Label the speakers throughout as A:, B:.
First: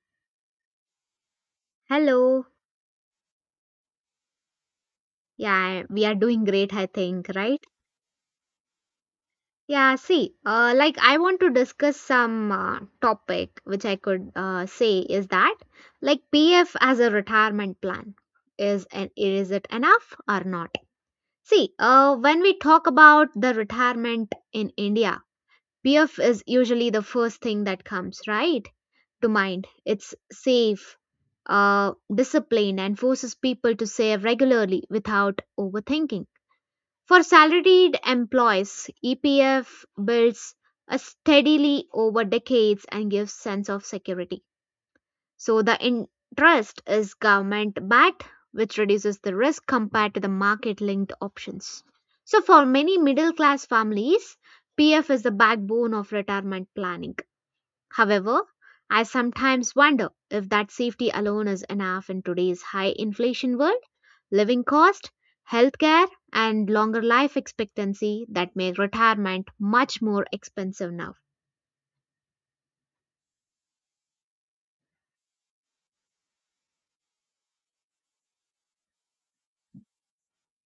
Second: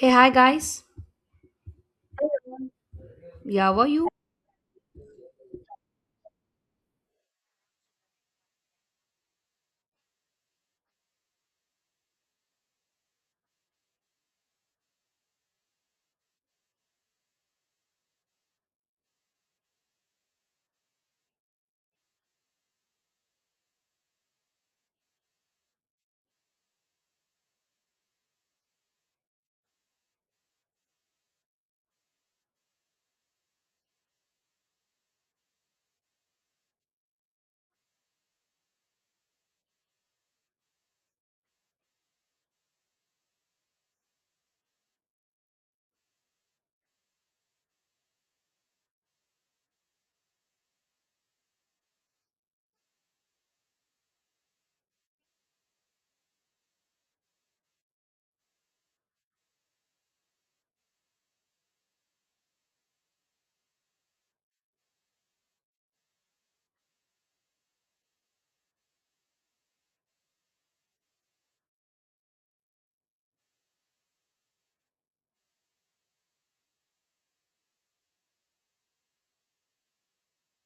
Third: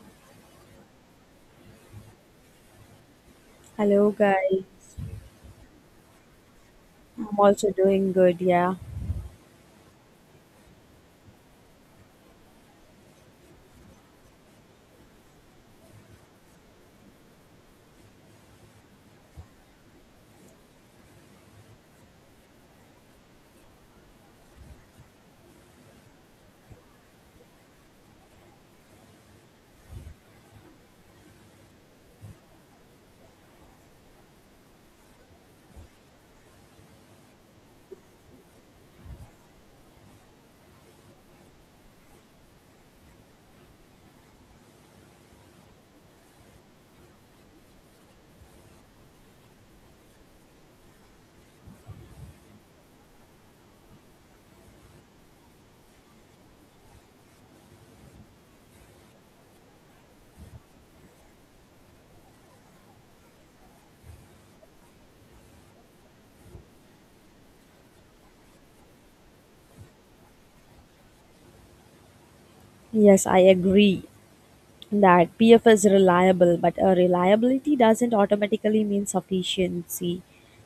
A: Hey, hi guys.
B: Hello.
A: Yeah, how are you?
C: Hello, guys.
B: Yeah, we are doing great, I think,
C: I'm
B: right?
C: also doing good. Yeah.
B: Yeah, see, like I want to discuss some topic which I could say is that like PF as a retirement plan, is it enough or not? See, when we talk about the retirement in India, PF is usually the first thing that comes right to mind. It's safe, uh, disciplined, and forces people to save regularly without overthinking. For salaried employees, EPF builds a steadily over decades and gives sense of security. So the interest is government backed, which reduces the risk compared to the market linked options. So for many middle class families, PF is the backbone of retirement planning. However, I sometimes wonder if that safety alone is enough in today's high inflation world, living cost, healthcare, and longer life expectancy that make retirement much more expensive now.
C: Yes, I agree that PF is reliable, but a reliability doesn't automatically mean sufficiency.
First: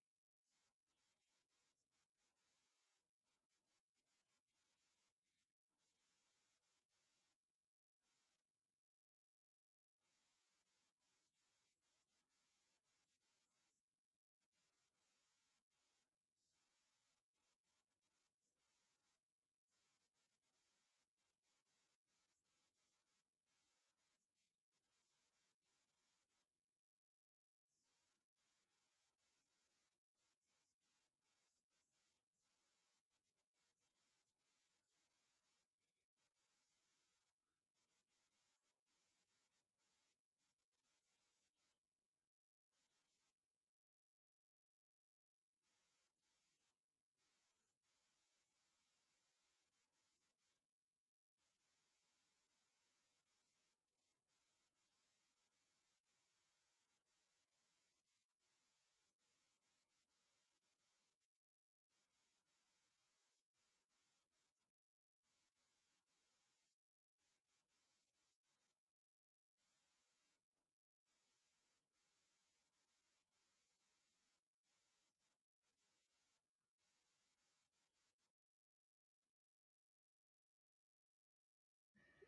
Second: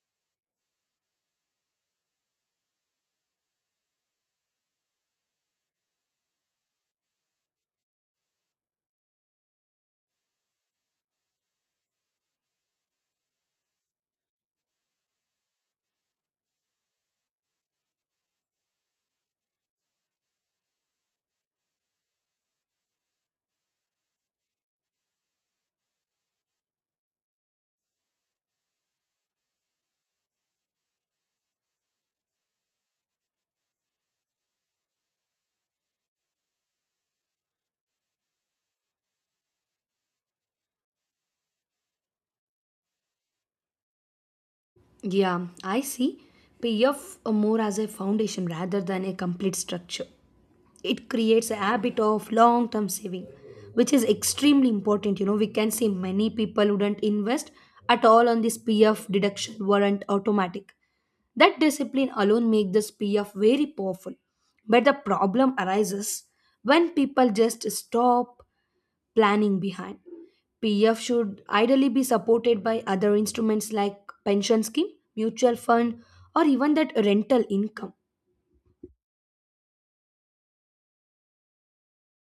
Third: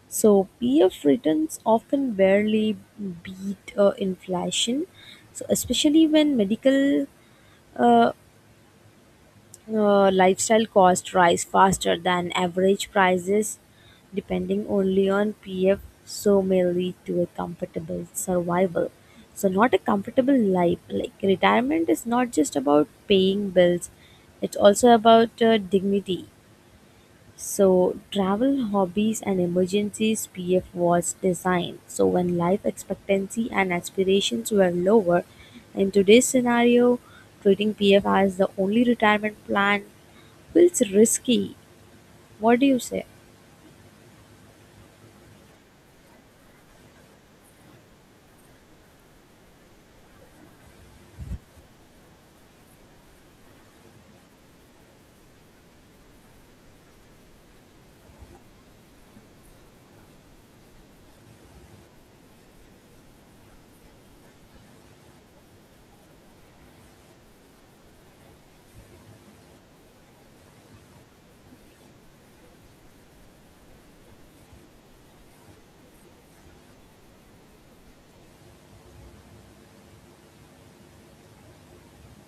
C: So PF returns often barely beat inflation. So especially when medical uh, lifestyle costs rise faster than average prices, depending only on PF, so may lead to a comfortable survival. So, not a comfortable life. Like retirement is not just about paying bills; it's also about dignity. So, travel, hobbies, and emergencies PF was designed. So, when life expectancy and aspirations were lower, in today's scenario, treating PF as the only retirement plan feels risky. What do you say?
A: Yeah, I see. PF more as a foundation rather than a complete structure. It creates a habit of long term saving which is extremely important. We can see many people wouldn't invest at all on this pf deduction weren't automatic. That discipline alone makes this pf very powerful, but the problem arises when people just stop planning behind. PF should ideally be supported by other instruments like pension scheme, mutual fund, or even that rental income.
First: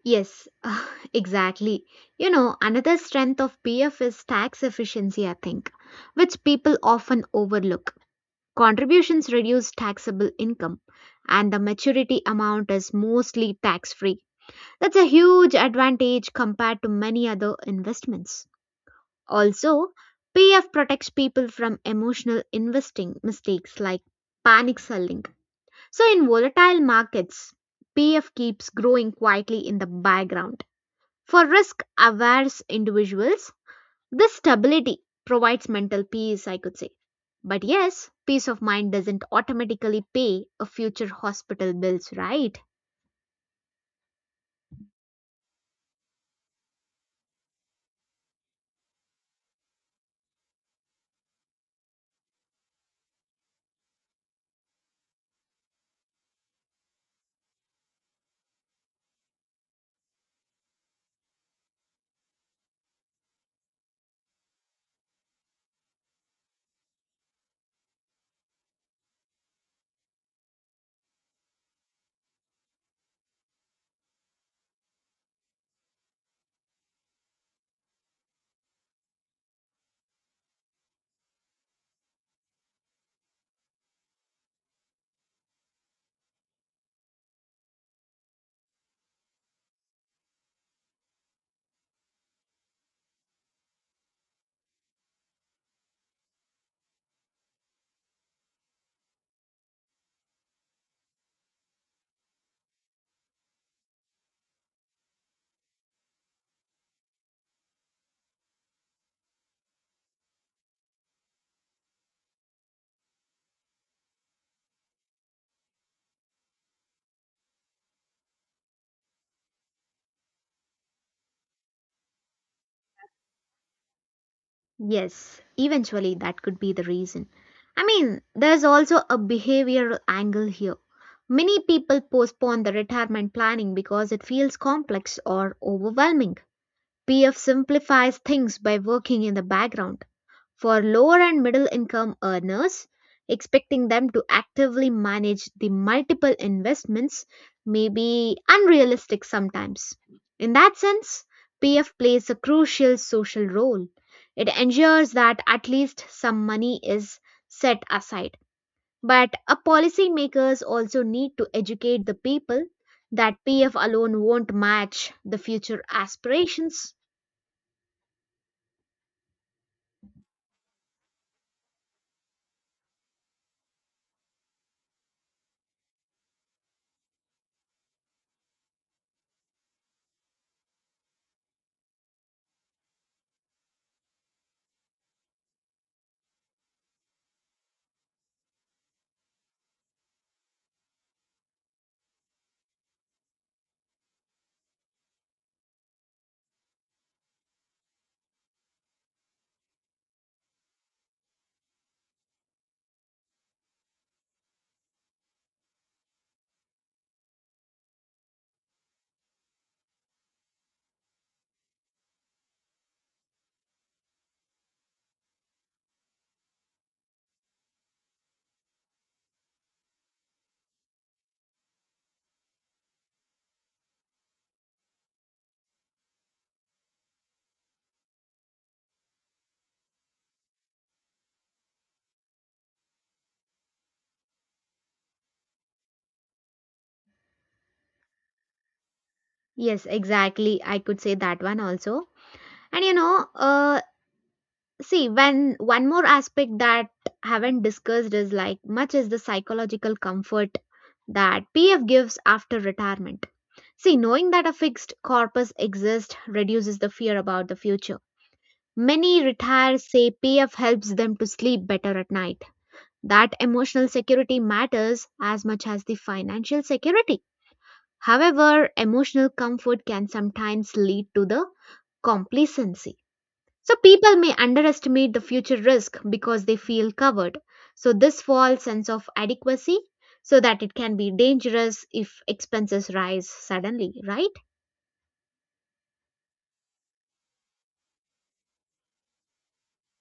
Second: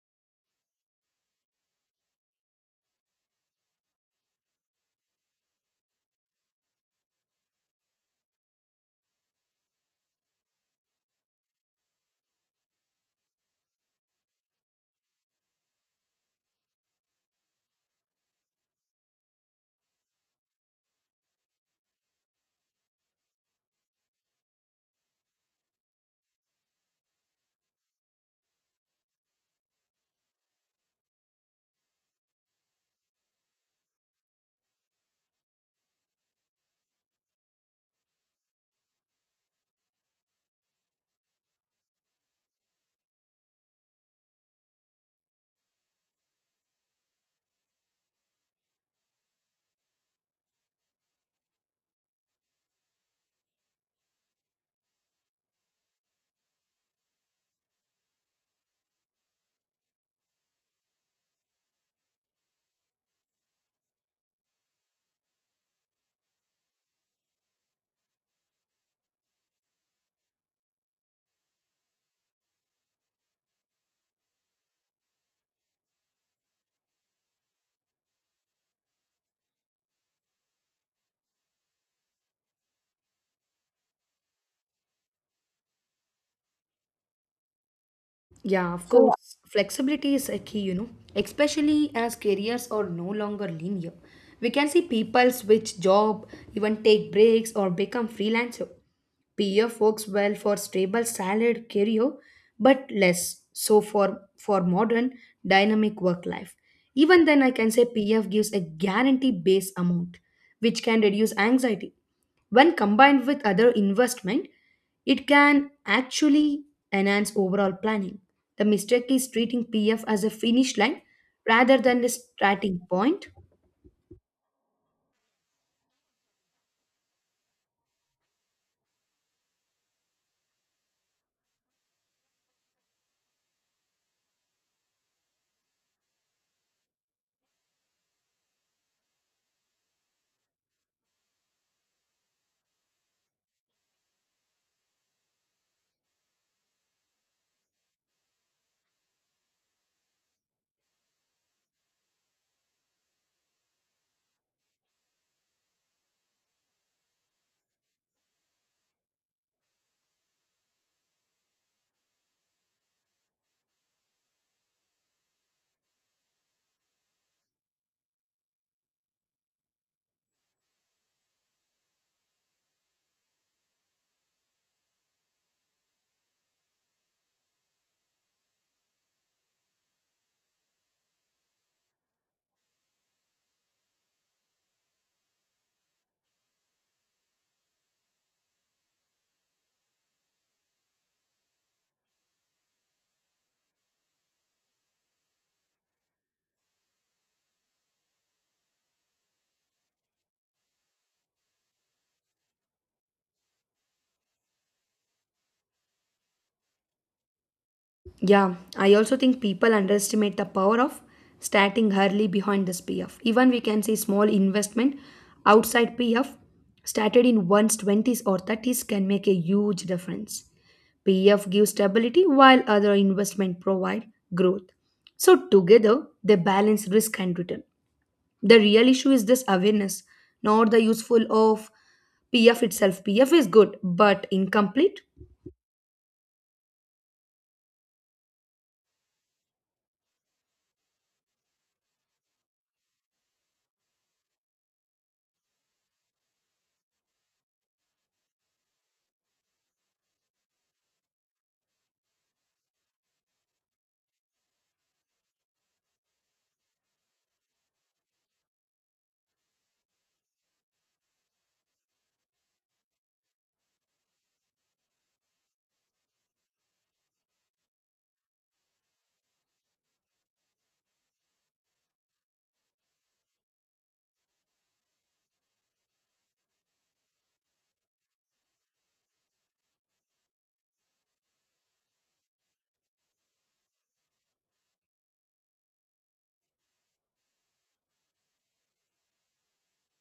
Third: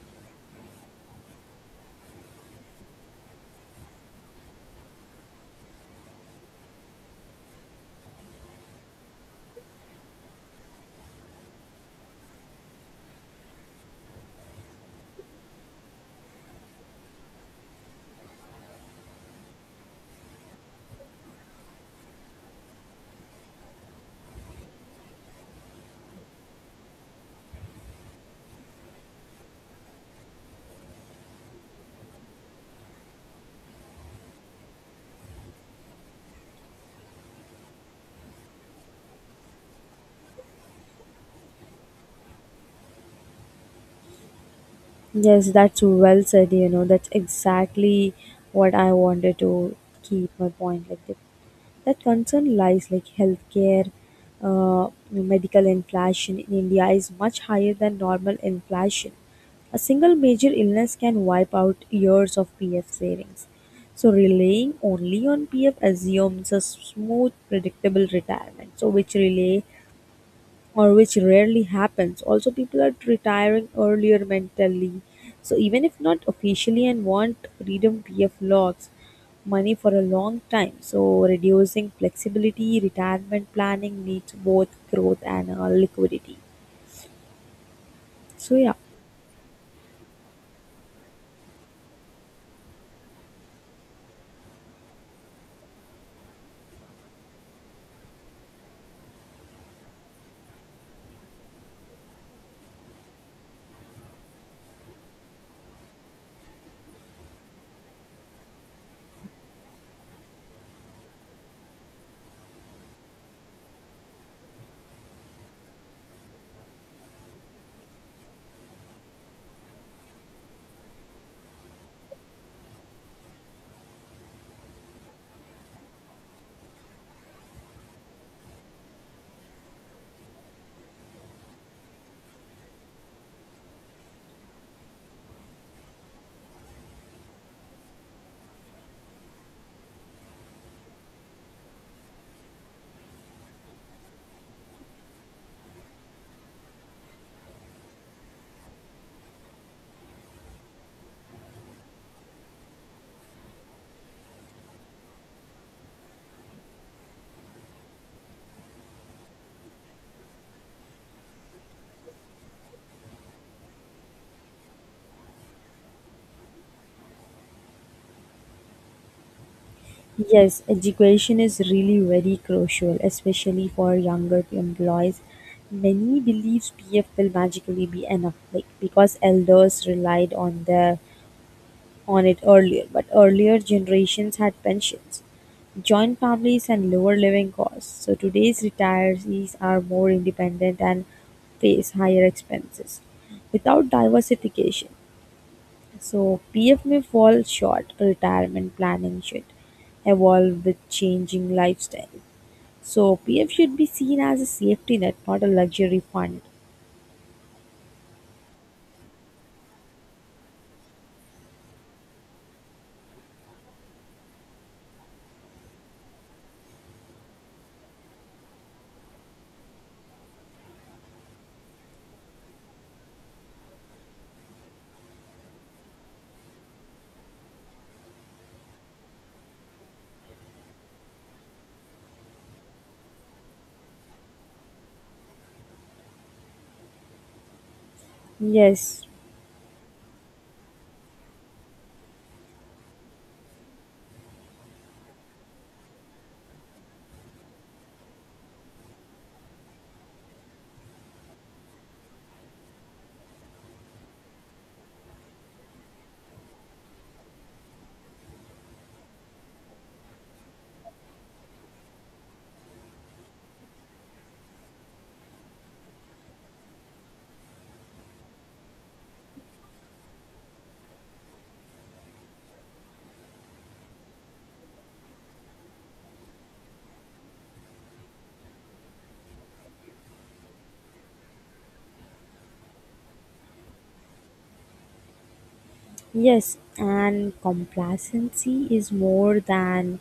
B: Yes, exactly. You know, another strength of PF is tax efficiency, I think, which people often overlook. Contributions reduce taxable income, and the maturity amount is mostly tax free. That's a huge advantage compared to many other investments. Also, PF protects people from emotional investing mistakes like panic selling. So, in volatile markets, PF keeps growing quietly in the background. For risk averse individuals, this stability provides mental peace, I could say. But yes, peace of mind doesn't automatically pay a future hospital bills, right?
C: Yes, that's well said. That's exactly what I wanted to keep my point like that. That concern lies like healthcare, medical inflation in India is much higher than normal inflation. A single major illness can wipe out years of PF savings. So relying only on PF assumes a smooth, predictable retirement. So which relay or which rarely happens. Also, people are retiring earlier mentally. So, even if not officially and want freedom PF logs, money for a long time. So, reducing flexibility, retirement planning needs both growth and liquidity. So,
A: Yeah,
C: yeah.
A: of course. Flexibility is a key, especially as careers are no longer linear. We can see people switch job, even take breaks or become freelancer. PF works well for stable salaried career, but less so for modern dynamic work life. Even then, I can say PF gives a guaranteed base amount, which can reduce anxiety. When combined with other investment, it can actually enhance overall planning. The mistake is treating PF as a finish line rather than a starting point.
B: Yes, eventually that could be the reason. I mean, there's also a behavioral angle here. Many people postpone the retirement planning because it feels complex or overwhelming. PF simplifies things by working in the background for lower and middle income earners, expecting them to actively manage the multiple investments may be unrealistic sometimes. In that sense, PF plays a crucial social role. It ensures that at least some money is set aside. But a policymakers also need to educate the people that PF alone won't match the future aspirations.
C: Yes, education is really very crucial, especially for younger employees. Many believes PF will magically be enough, like because elders relied on their on it earlier, but earlier generations had pensions, joint families, and lower living costs. So today's retirees are more independent and face higher expenses without diversification. So PF may fall short, retirement planning should evolve with changing lifestyle. So PF should be seen as a safety net, not a luxury fund.
A: Yeah, I also think people underestimate the power of starting early behind this PF. Even we can see small investment outside PF started in one's 20s or 30s can make a huge difference. PF gives stability while other investment provide growth. So together they balance risk and return. The real issue is this awareness, not the useful of PF itself. PF is good but incomplete.
C: Yes.
B: Yes, exactly. I could say that one also. And you know, see, when one more aspect that haven't discussed is like much is the psychological comfort that PF gives after retirement. See, knowing that a fixed corpus exists reduces the fear about the future. Many retirees say PF helps them to sleep better at night. That emotional security matters as much as the financial security. However, emotional comfort can sometimes lead to the complacency. So people may underestimate the future risk because they feel covered. So this false sense of adequacy so that it can be dangerous if expenses rise suddenly, right?
C: Yes, and complacency is more than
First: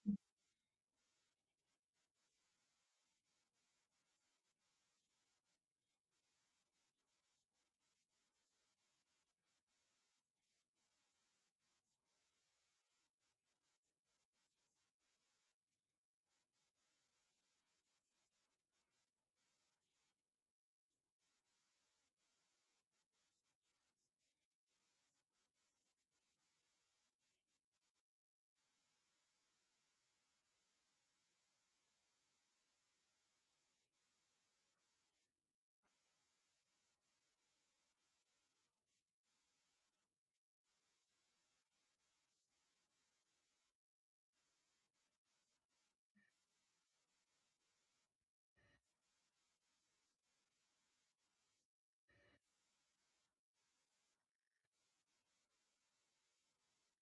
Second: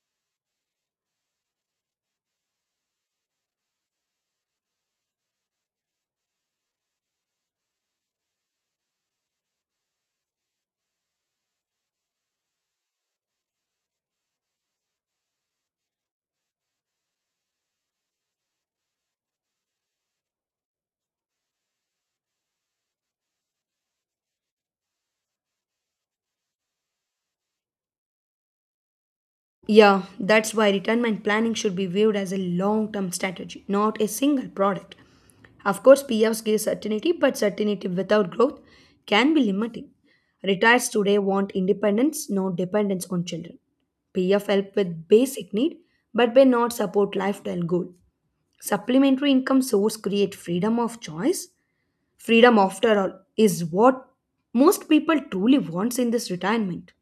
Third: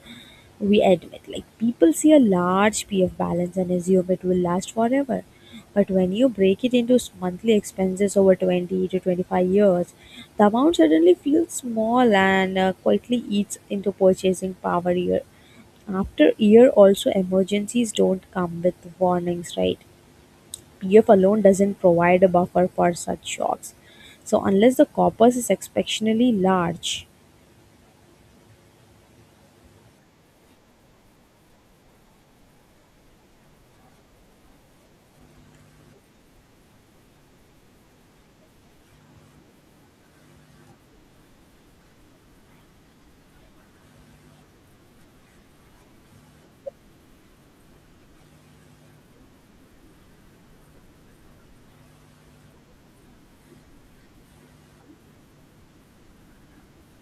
C: we admit. Like people see a large PF balance and assume it will last forever. But when you break it into monthly expenses over 20 to 25 years, the amount suddenly feels small and quietly eats into purchasing power year after year. Also, emergencies don't come with warnings, right? PF alone doesn't provide a buffer for such shocks. So, unless the corpus is exceptionally large,
A: Yeah, that's why retirement planning should be viewed as a long term strategy, not a single product. Of course, PFs give certainty, but certainty without growth can be limiting. Retirees today want independence, not dependence on children. PF help with basic need, but may not support lifestyle goal. Supplementary income source create freedom of choice. Freedom, after all, is what most people truly wants in this retirement.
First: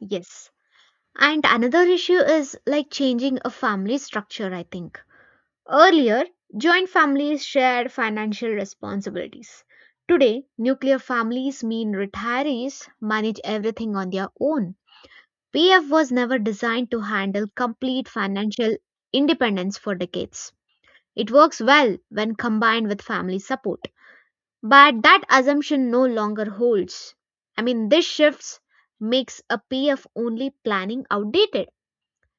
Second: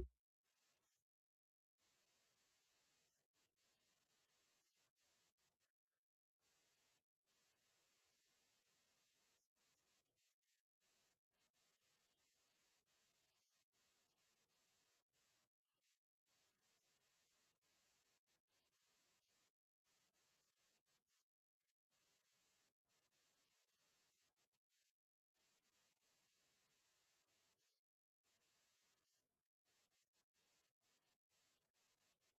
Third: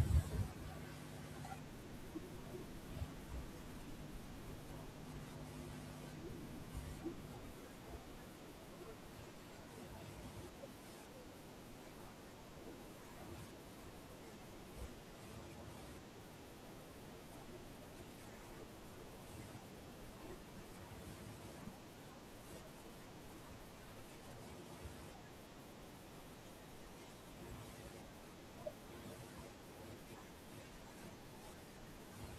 B: Yes. And another issue is like changing a family structure, I think. Earlier, joint families shared financial responsibilities. Today, nuclear families mean retirees manage everything on their own. PF was never designed to handle complete financial independence for decades. It works well when combined with family support, but that assumption no longer holds. I mean, this shifts makes a PF only planning outdated.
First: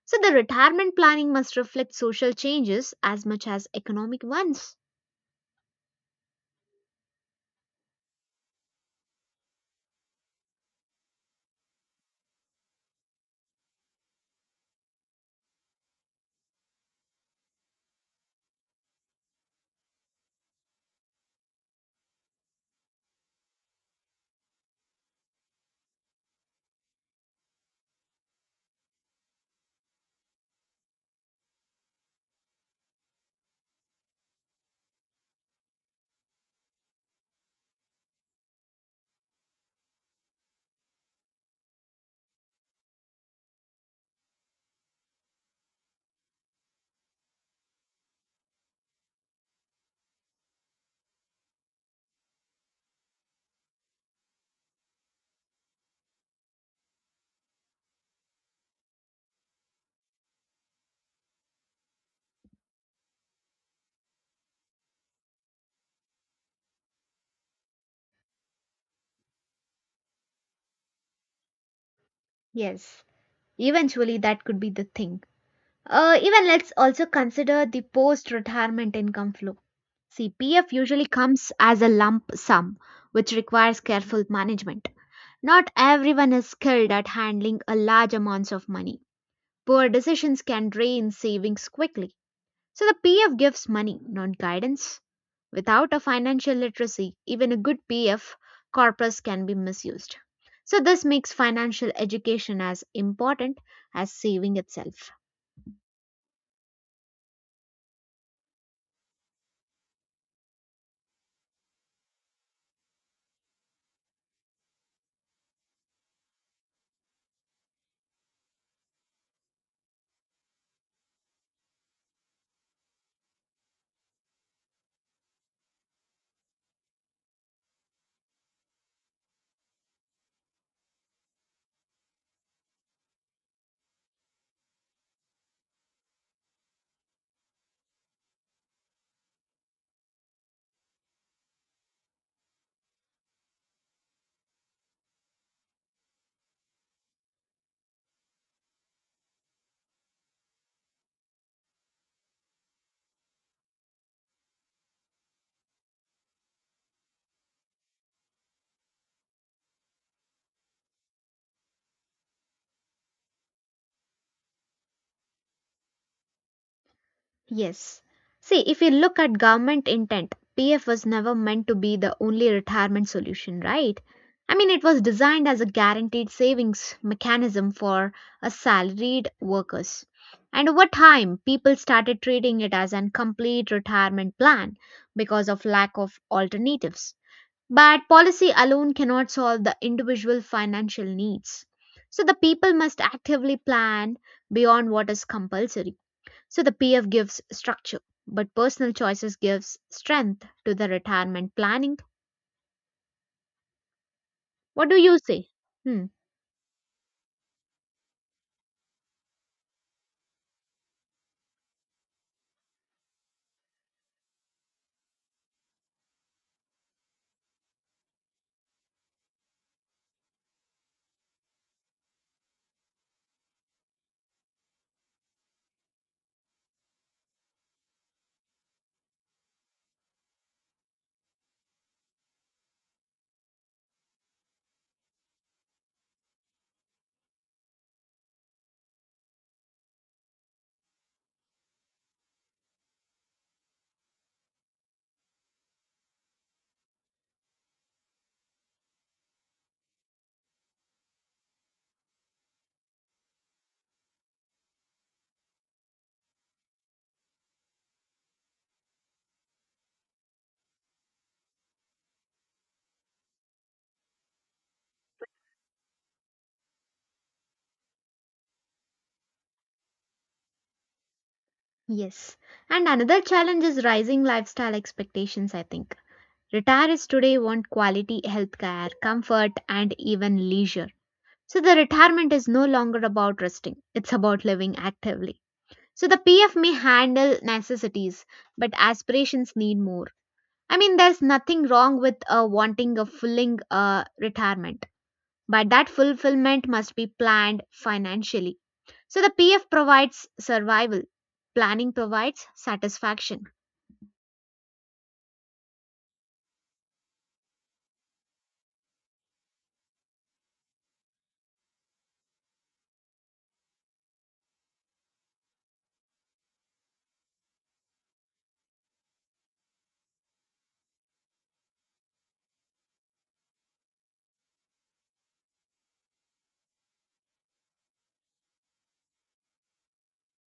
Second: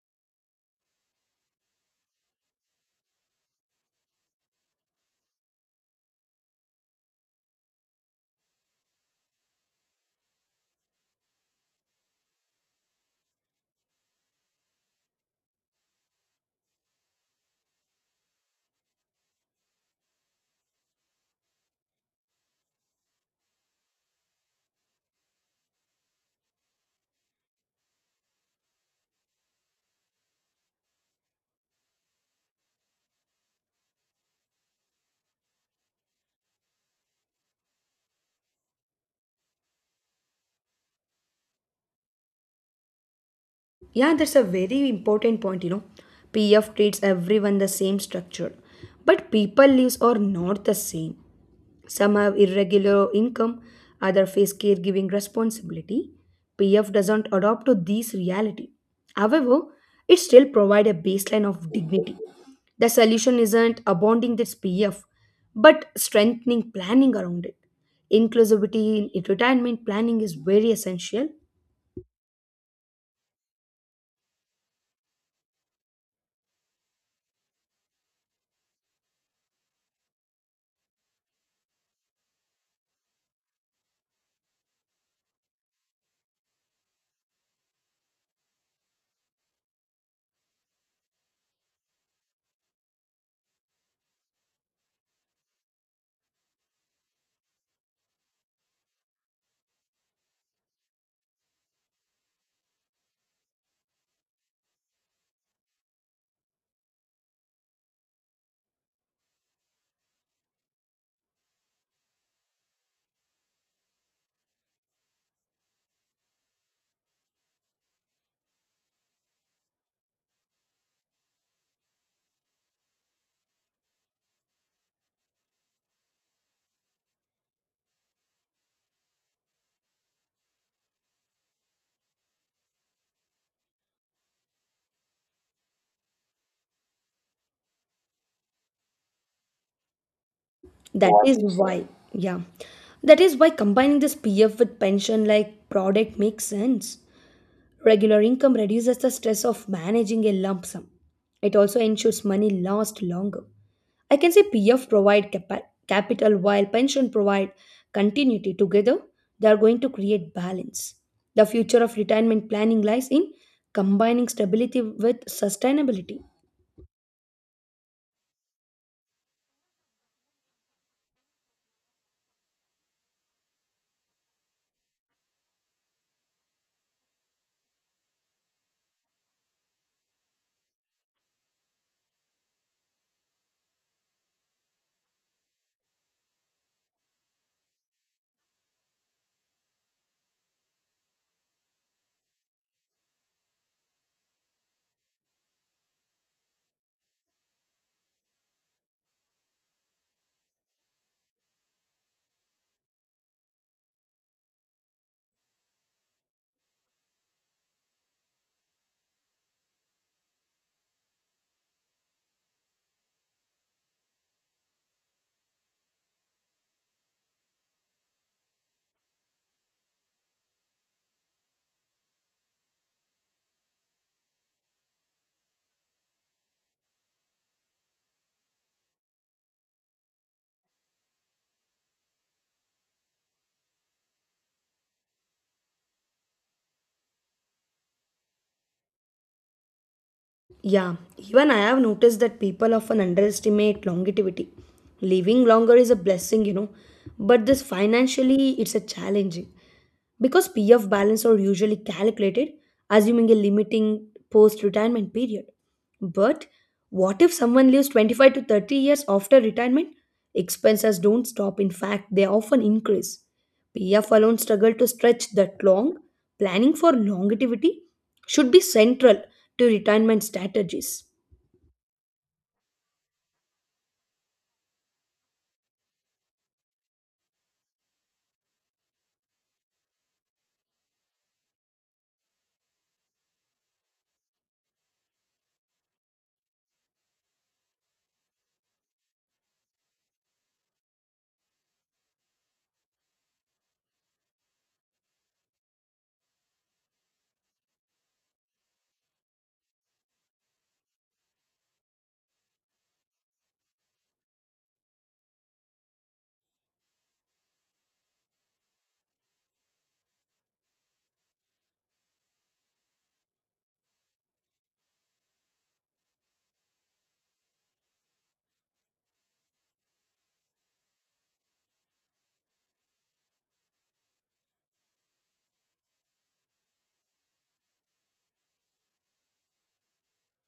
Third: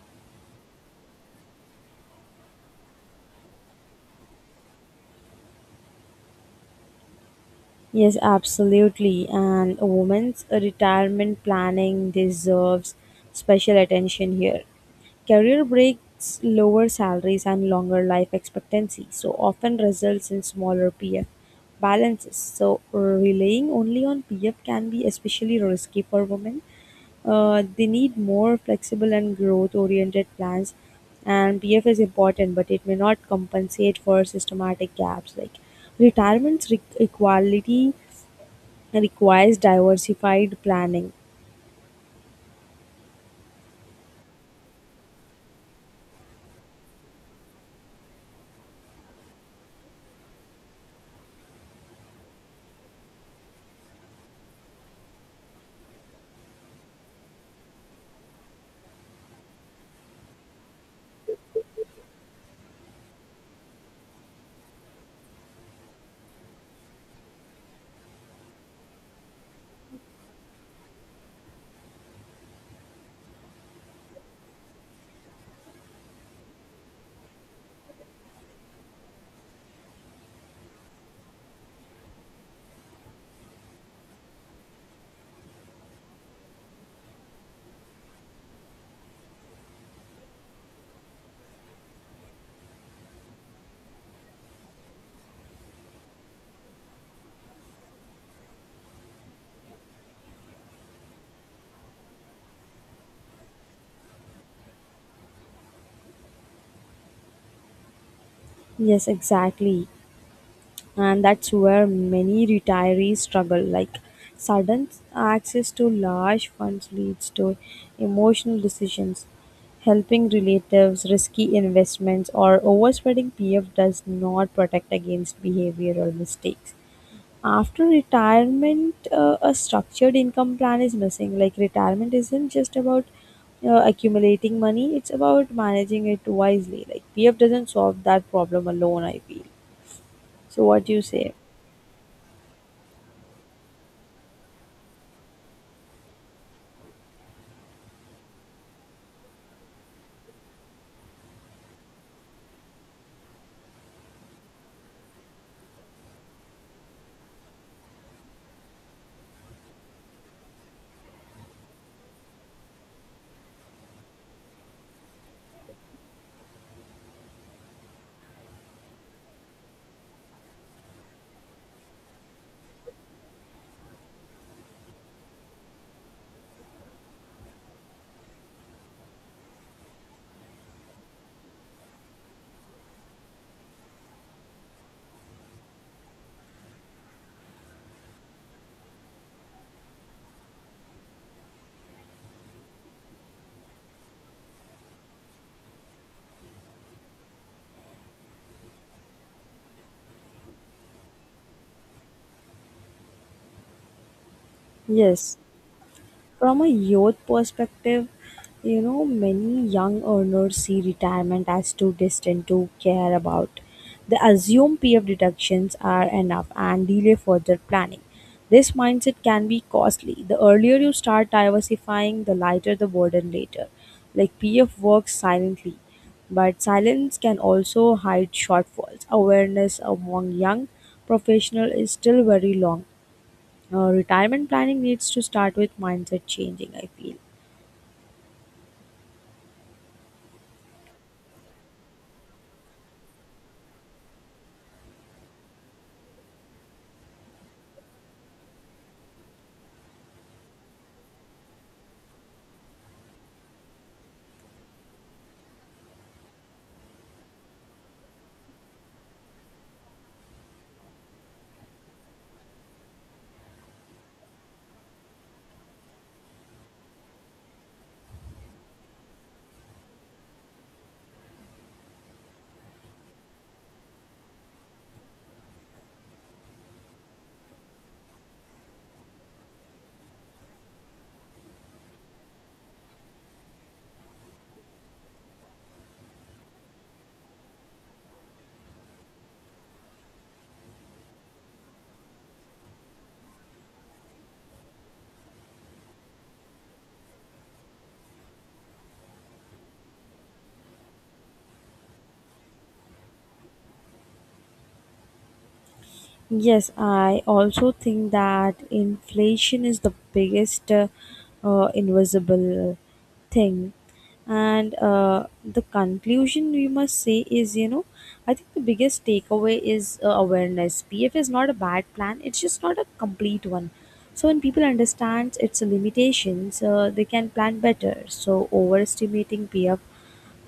B: So the retirement planning must reflect social changes as much as economic ones.
C: yes, absolutely. And a woman's retirement planning deserves special attention here. Career breaks, lower salaries, and longer life expectancy, so often results in smaller PF balances. So, relying only on PF can be especially risky for women. They need more flexible and growth oriented plans, and PF is important, but it may not compensate for systematic gaps. Like retirement equality requires diversified planning.
A: Yeah, that's a very important point. PF treats everyone the same structure, but people lives are not the same. Some have irregular income, others face caregiving responsibility. PF doesn't adopt to this reality. However, it still provide a baseline of dignity. The solution isn't abounding this PF, but strengthening planning around it. Inclusivity in retirement planning is very essential.
B: Yes, eventually that could be the thing. Even let's also consider the post retirement income flow. See, PF usually comes as a lump sum, which requires careful management. Not everyone is skilled at handling a large amounts of money. Poor decisions can drain savings quickly. So the PF gives money, not guidance. Without a financial literacy, even a good PF corpus can be misused. So this makes financial education as important as saving itself.
C: Yes, exactly. And that's where many retirees struggle, like sudden access to large funds leads to emotional decisions, helping relatives, risky investments, or overspending. PF does not protect against behavioral mistakes after retirement. A structured income plan is missing. Like retirement isn't just about accumulating money, it's about managing it wisely. Like PF doesn't solve that problem alone, I feel. So what do you
A: That
C: say?
A: is why, yeah, that is why combining this PF with pension like product makes sense. Regular income reduces the stress of managing a lump sum. It also ensures money lasts longer. I can say PF provide capital while pension provide continuity. Together, they are going to create balance. The future of retirement planning lies in combining stability with sustainability.
B: Yes. See, if you look at government intent, PF was never meant to be the only retirement solution, right? I mean, it was designed as a guaranteed savings mechanism for a salaried workers. And over time, people started treating it as an complete retirement plan because of lack of alternatives. But policy alone cannot solve the individual financial needs. So the people must actively plan beyond what is compulsory so the PF gives structure, but personal choices gives strength to the retirement planning. What do you
C: Yes,
B: say? Hmm,
C: from a youth perspective, many young earners see retirement as too distant to care about. They assume PF deductions are enough and delay further planning. This mindset can be costly. The earlier you start diversifying, the lighter the burden later. Like PF works silently, but silence can also hide shortfalls. Awareness among young professionals is still very long. Retirement planning needs to start with mindset changing, I feel.
A: Yeah, even I have noticed that people often underestimate longevity. Living longer is a blessing, but this financially it's a challenging because PF balance are usually calculated assuming a limiting post retirement period. But what if someone lives 25 to 30 years after retirement? Expenses don't stop, in fact, they often increase. PF alone struggle to stretch that long. Planning for longevity should be central to retirement strategies.
B: yes. And another challenge is rising lifestyle expectations, I think. Retirees today want quality healthcare, comfort, and even leisure. So the retirement is no longer about resting, it's about living actively. So the PF may handle necessities, but aspirations need more. I mean, there's nothing wrong with wanting a fulfilling retirement but that fulfillment must be planned financially. So the PF provides survival, planning provides satisfaction.
C: Yes, I also think that inflation is the biggest invisible thing. And the conclusion we must say is, I think the biggest takeaway is awareness. PF is not a bad plan, it's just not a complete one. So when people understand its limitations, they can plan better. So overestimating PF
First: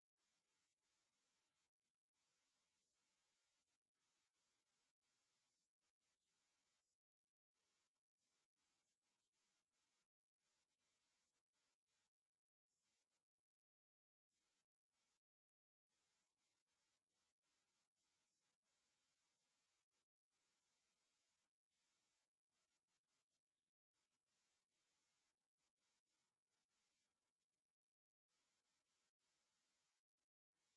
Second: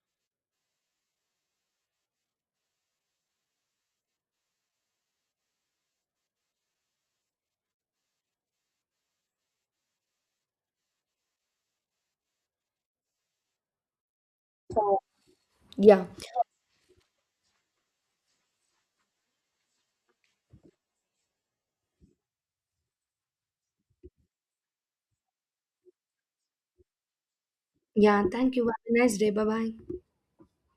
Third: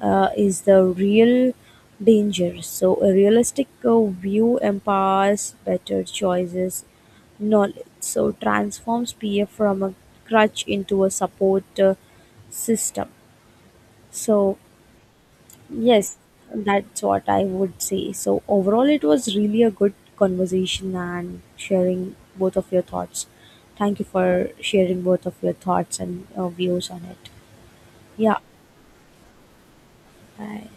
C: is the real danger. So, a realistic view empowers better choices, knowledge. So, transforms PF from a crutch into a support system. So,
A: Yeah.
C: yes, that's what I would say. So, overall, it was really a good conversation and sharing both of your thoughts. Thank you for sharing both of your thoughts and views on it. Yeah, bye.